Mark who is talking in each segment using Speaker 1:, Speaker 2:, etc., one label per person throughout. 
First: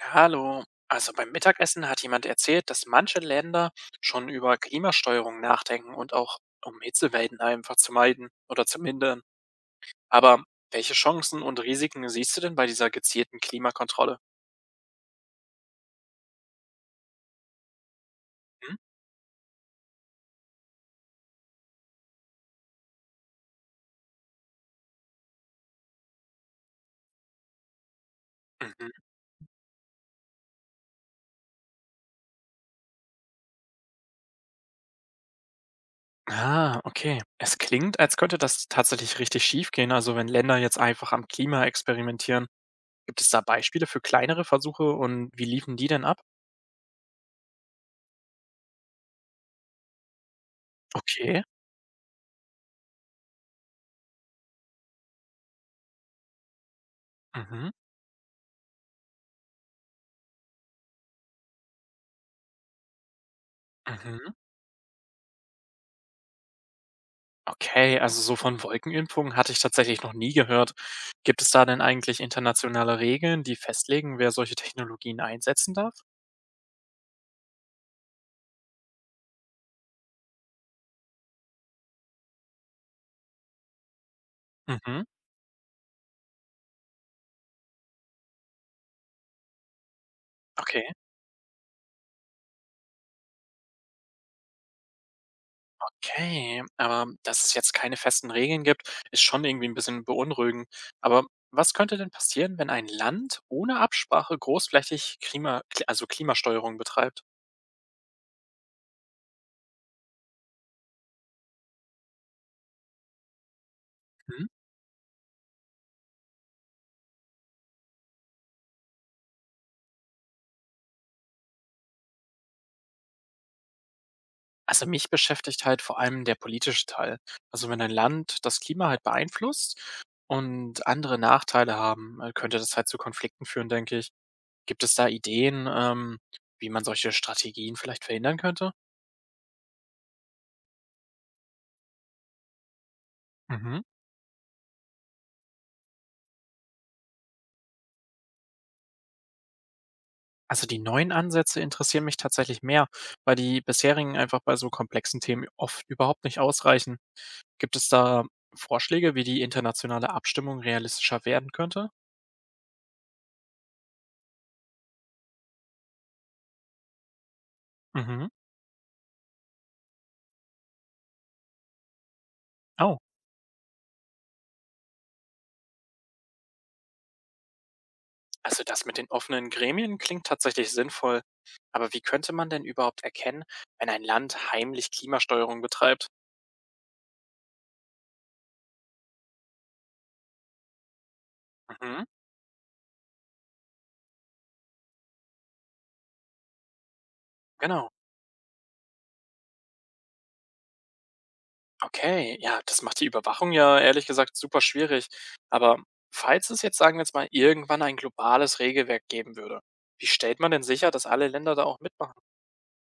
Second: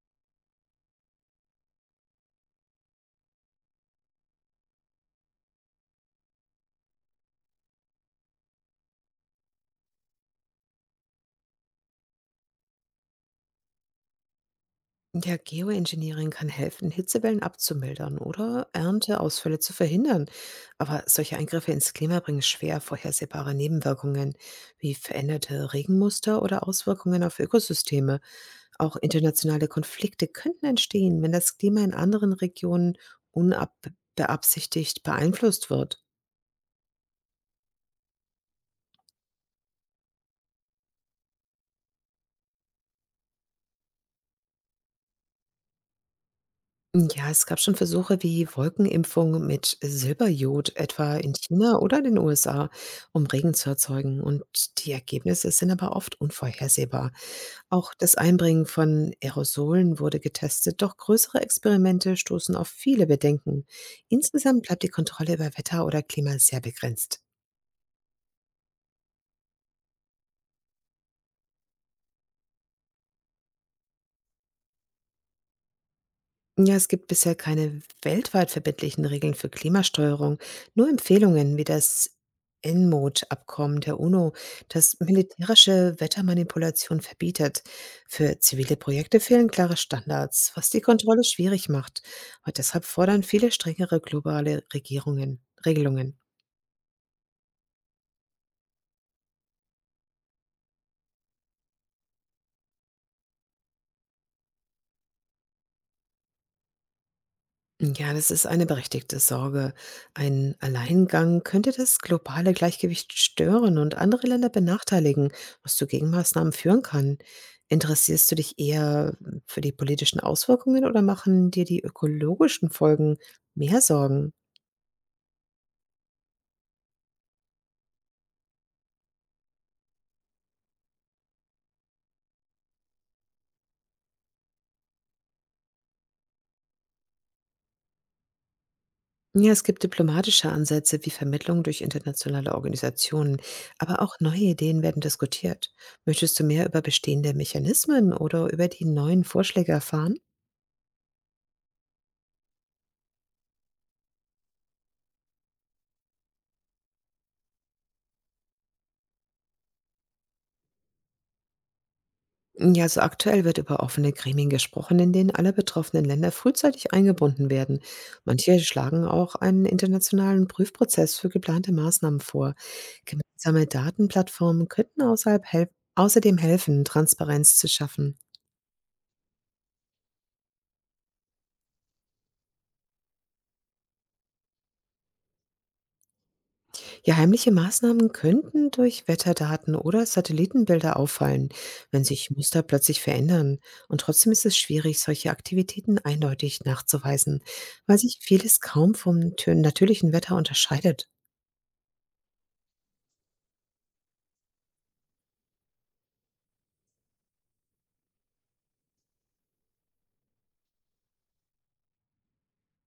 Speaker 1: Hallo. Also beim Mittagessen hat jemand erzählt, dass manche Länder schon über Klimasteuerung nachdenken und auch um Hitzewellen einfach zu meiden oder zu mindern. Aber welche Chancen und Risiken siehst du denn bei dieser gezielten Klimakontrolle?
Speaker 2: Ja, Geoengineering kann helfen, Hitzewellen abzumildern oder
Speaker 1: Hm?
Speaker 2: Ernteausfälle zu verhindern. Aber solche Eingriffe ins Klima bringen schwer vorhersehbare Nebenwirkungen wie veränderte Regenmuster oder Auswirkungen auf Ökosysteme.
Speaker 1: Mhm.
Speaker 2: Auch internationale Konflikte könnten entstehen, wenn das Klima in anderen Regionen unbeabsichtigt beeinflusst wird.
Speaker 1: Ah, okay. Es klingt, als könnte das tatsächlich richtig schief gehen, also wenn Länder jetzt einfach am Klima experimentieren. Gibt es da Beispiele für kleinere Versuche und wie liefen die denn ab?
Speaker 2: Ja, es gab schon Versuche wie Wolkenimpfung mit Silberjod, etwa in
Speaker 1: Okay.
Speaker 2: China oder den USA, um Regen zu erzeugen. Und die Ergebnisse sind aber oft unvorhersehbar.
Speaker 1: Mhm.
Speaker 2: Auch das Einbringen von Aerosolen wurde getestet, doch größere Experimente stoßen auf viele Bedenken.
Speaker 1: Mhm.
Speaker 2: Insgesamt bleibt die Kontrolle über Wetter oder Klima sehr begrenzt.
Speaker 1: Okay, also so von Wolkenimpfungen hatte ich tatsächlich noch nie gehört. Gibt es da denn eigentlich internationale Regeln, die festlegen, wer solche Technologien einsetzen darf?
Speaker 2: Ja, es gibt bisher keine weltweit verbindlichen Regeln für Klimasteuerung, nur Empfehlungen wie das n InMode-Abkommen der UNO, das
Speaker 1: Mhm,
Speaker 2: militärische Wettermanipulation verbietet. Für zivile Projekte fehlen klare Standards, was die
Speaker 1: okay.
Speaker 2: Kontrolle schwierig macht. Und deshalb fordern viele strengere globale Regierungen, Regelungen.
Speaker 1: Okay, aber dass es jetzt keine festen Regeln gibt, ist schon irgendwie ein bisschen beunruhigend. Aber was könnte denn passieren, wenn ein Land ohne Absprache großflächig Klima, Kli- also Klimasteuerung betreibt?
Speaker 2: Ja, das ist eine berechtigte Sorge. Ein Alleingang könnte das globale Gleichgewicht stören und andere Länder benachteiligen, was zu Gegenmaßnahmen führen kann. Interessierst du dich eher für die politischen Auswirkungen oder machen dir die ökologischen Folgen mehr Sorgen?
Speaker 1: Also mich beschäftigt halt vor allem der politische Teil. Also wenn ein Land das Klima halt beeinflusst und andere Nachteile haben, könnte das halt zu Konflikten führen, denke ich. Gibt es da Ideen, wie man solche Strategien vielleicht verhindern könnte?
Speaker 2: Ja, es gibt diplomatische Ansätze wie Vermittlung durch internationale Organisationen,
Speaker 1: Mhm.
Speaker 2: aber auch neue Ideen werden diskutiert. Möchtest du mehr über bestehende Mechanismen oder über die neuen Vorschläge erfahren?
Speaker 1: Also die neuen Ansätze interessieren mich tatsächlich mehr, weil die bisherigen einfach bei so komplexen Themen oft überhaupt nicht ausreichen. Gibt es da Vorschläge, wie die internationale Abstimmung realistischer werden könnte?
Speaker 2: Ja, also aktuell wird über offene Gremien gesprochen, in denen alle betroffenen Länder frühzeitig eingebunden werden.
Speaker 1: Mhm.
Speaker 2: Manche schlagen auch einen internationalen Prüfprozess für geplante Maßnahmen vor.
Speaker 1: Oh.
Speaker 2: Gemeinsame Datenplattformen könnten außerhalb help außerdem helfen, Transparenz zu schaffen.
Speaker 1: Also das mit den offenen Gremien klingt tatsächlich sinnvoll, aber wie könnte man denn überhaupt erkennen, wenn ein Land heimlich Klimasteuerung betreibt?
Speaker 2: Ja, heimliche Maßnahmen könnten durch Wetterdaten oder Satellitenbilder auffallen,
Speaker 1: Mhm,
Speaker 2: wenn sich Muster plötzlich verändern. Und trotzdem ist es schwierig, solche Aktivitäten eindeutig nachzuweisen,
Speaker 1: genau.
Speaker 2: weil sich vieles kaum vom natürlichen Wetter unterscheidet.
Speaker 1: Okay, ja, das macht die Überwachung ja ehrlich gesagt super schwierig. Aber falls es jetzt, sagen wir jetzt mal, irgendwann ein globales Regelwerk geben würde, wie stellt man denn sicher, dass alle Länder da auch mitmachen?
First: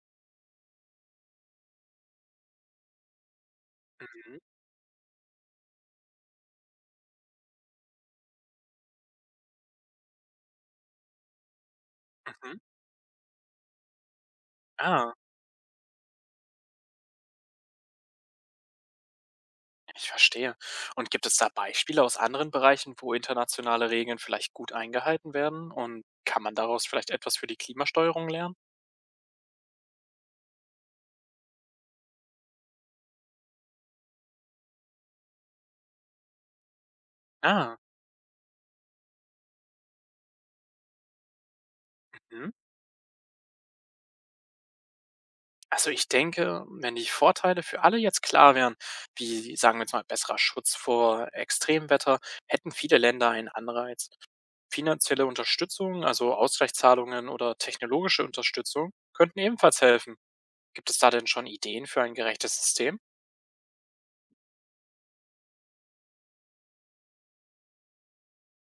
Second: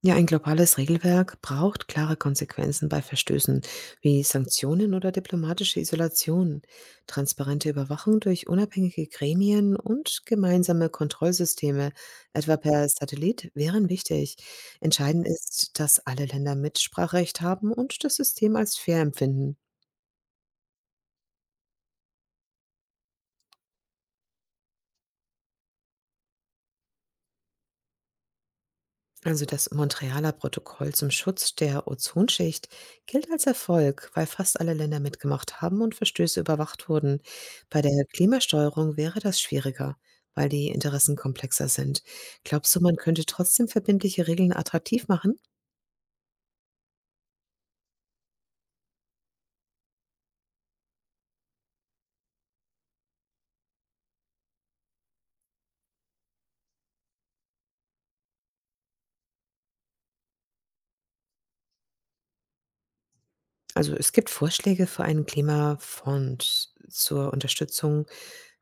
Speaker 2: Ja, ein globales Regelwerk braucht klare Konsequenzen bei Verstößen wie
Speaker 1: Mhm,
Speaker 2: Sanktionen oder diplomatische Isolation, transparente Überwachung durch unabhängige Gremien und gemeinsame Kontrollsysteme, etwa
Speaker 1: mhm.
Speaker 2: per Satellit, wären wichtig.
Speaker 1: Ah,
Speaker 2: Entscheidend ist, dass alle Länder Mitspracherecht haben und das System als fair empfinden.
Speaker 1: ich verstehe. Und gibt es da Beispiele aus anderen Bereichen, wo internationale Regeln vielleicht gut eingehalten werden? Und kann man daraus vielleicht etwas für die Klimasteuerung lernen?
Speaker 2: Also das Montrealer Protokoll zum Schutz der Ozonschicht gilt als Erfolg, weil fast alle Länder mitgemacht haben und Verstöße überwacht wurden.
Speaker 1: Ah,
Speaker 2: Bei der Klimasteuerung wäre das schwieriger, weil die Interessen komplexer sind.
Speaker 1: mhm.
Speaker 2: Glaubst du, man könnte trotzdem verbindliche Regeln attraktiv machen?
Speaker 1: Also ich denke, wenn die Vorteile für alle jetzt klar wären, wie sagen wir jetzt mal besserer Schutz vor Extremwetter, hätten viele Länder einen Anreiz. Finanzielle Unterstützung, also Ausgleichszahlungen oder technologische Unterstützung, könnten ebenfalls helfen. Gibt es da denn schon Ideen für ein gerechtes System?
Speaker 2: Also es gibt Vorschläge für einen Klimafonds zur Unterstützung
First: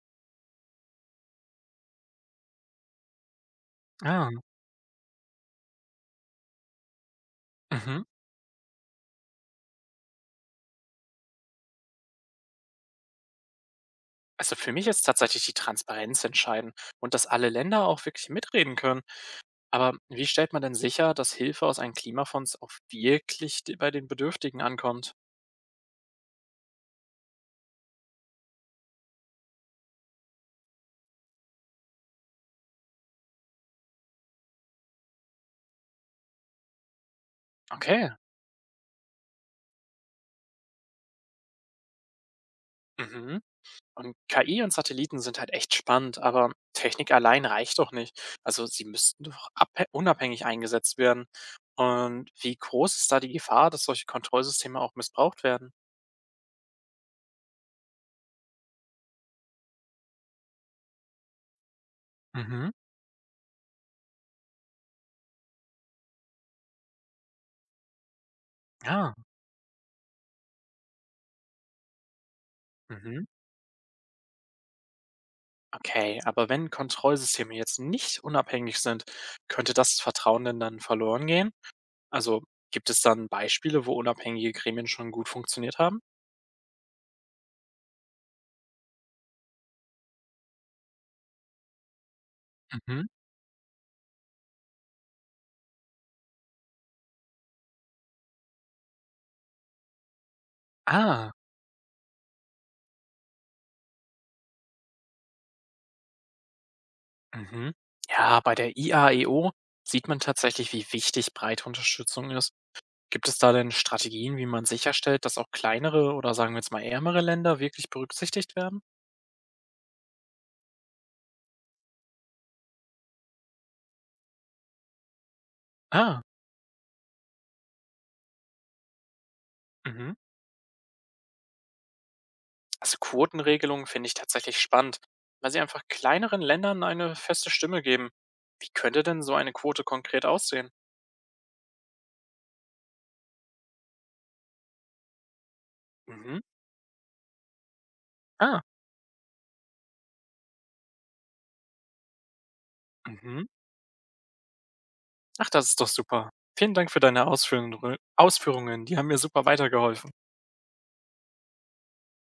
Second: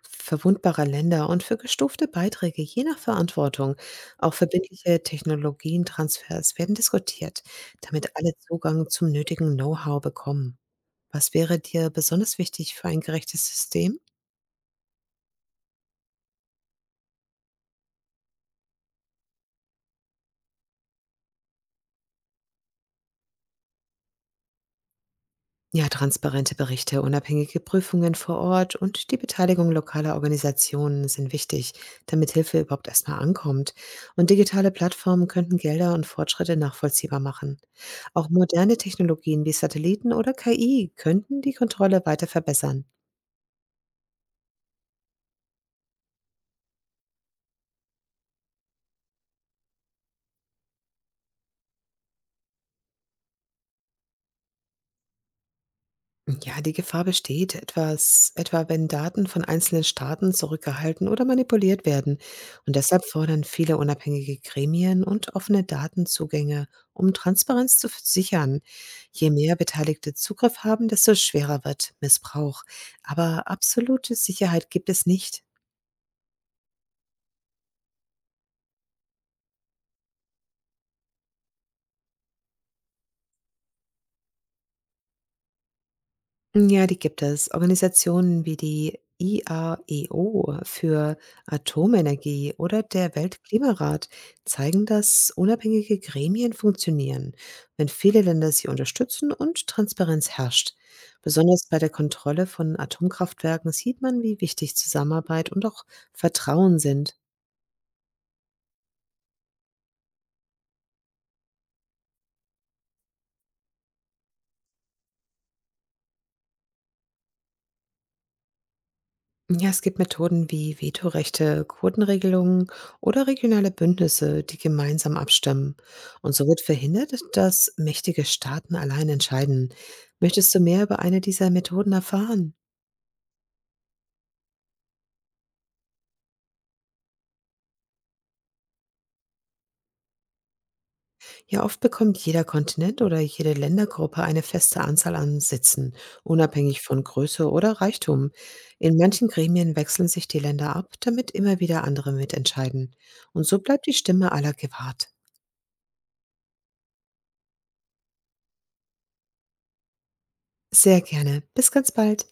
Speaker 2: verwundbarer Länder und für gestufte Beiträge je nach Verantwortung.
Speaker 1: Ah,
Speaker 2: Auch verbindliche Technologientransfers werden diskutiert,
Speaker 1: mhm.
Speaker 2: damit alle Zugang zum nötigen Know-how bekommen. Was wäre dir besonders wichtig für ein gerechtes System?
Speaker 1: Also für mich ist tatsächlich die Transparenz entscheidend und dass alle Länder auch wirklich mitreden können. Aber wie stellt man denn sicher, dass Hilfe aus einem Klimafonds auch wirklich bei den Bedürftigen ankommt?
Speaker 2: Ja, transparente Berichte, unabhängige Prüfungen vor Ort und die Beteiligung lokaler Organisationen sind wichtig, damit Hilfe überhaupt erstmal ankommt. Und digitale Plattformen könnten Gelder und Fortschritte nachvollziehbar machen.
Speaker 1: Okay,
Speaker 2: Auch moderne Technologien wie Satelliten oder KI könnten die Kontrolle weiter verbessern.
Speaker 1: mhm. Und KI und Satelliten sind halt echt spannend, aber Technik allein reicht doch nicht. Also sie müssten doch unabhängig eingesetzt werden. Und wie groß ist da die Gefahr, dass solche Kontrollsysteme auch missbraucht werden?
Speaker 2: Ja, die Gefahr besteht, etwa wenn Daten von einzelnen Staaten zurückgehalten oder manipuliert werden.
Speaker 1: Mhm.
Speaker 2: Und deshalb fordern viele unabhängige Gremien und offene Datenzugänge, um Transparenz zu sichern.
Speaker 1: Ja.
Speaker 2: Je mehr Beteiligte Zugriff haben, desto schwerer wird Missbrauch.
Speaker 1: Mhm.
Speaker 2: Aber absolute Sicherheit gibt es nicht.
Speaker 1: Okay, aber wenn Kontrollsysteme jetzt nicht unabhängig sind, könnte das Vertrauen denn dann verloren gehen? Also gibt es dann Beispiele, wo unabhängige Gremien schon gut funktioniert haben?
Speaker 2: Ja, die gibt es. Organisationen wie die IAEO für Atomenergie oder
Speaker 1: Mhm.
Speaker 2: der Weltklimarat zeigen, dass unabhängige Gremien funktionieren, wenn viele Länder sie unterstützen und Transparenz herrscht.
Speaker 1: Ah,
Speaker 2: Besonders bei der Kontrolle von Atomkraftwerken sieht man, wie wichtig Zusammenarbeit und auch Vertrauen sind.
Speaker 1: mhm. Ja, bei der IAEO sieht man tatsächlich, wie wichtig breite Unterstützung ist. Gibt es da denn Strategien, wie man sicherstellt, dass auch kleinere oder sagen wir jetzt mal ärmere Länder wirklich berücksichtigt werden?
Speaker 2: Ja, es gibt Methoden wie Vetorechte, Quotenregelungen oder regionale Bündnisse, die gemeinsam abstimmen.
Speaker 1: Ah,
Speaker 2: Und so wird verhindert, dass mächtige Staaten allein entscheiden.
Speaker 1: mhm.
Speaker 2: Möchtest du mehr über eine dieser Methoden erfahren?
Speaker 1: Also Quotenregelungen finde ich tatsächlich spannend, weil sie einfach kleineren Ländern eine feste Stimme geben. Wie könnte denn so eine Quote konkret aussehen?
Speaker 2: Ja, oft bekommt jeder Kontinent oder jede Ländergruppe eine feste Anzahl an Sitzen,
Speaker 1: Mhm.
Speaker 2: unabhängig von Größe oder Reichtum.
Speaker 1: Ah,
Speaker 2: In manchen Gremien wechseln sich die Länder ab, damit immer wieder andere mitentscheiden. Und
Speaker 1: mhm.
Speaker 2: so bleibt die Stimme aller gewahrt.
Speaker 1: Ach, das ist doch super. Vielen Dank für deine Ausführungen. Die haben mir super weitergeholfen.
Speaker 2: Sehr gerne. Bis ganz bald.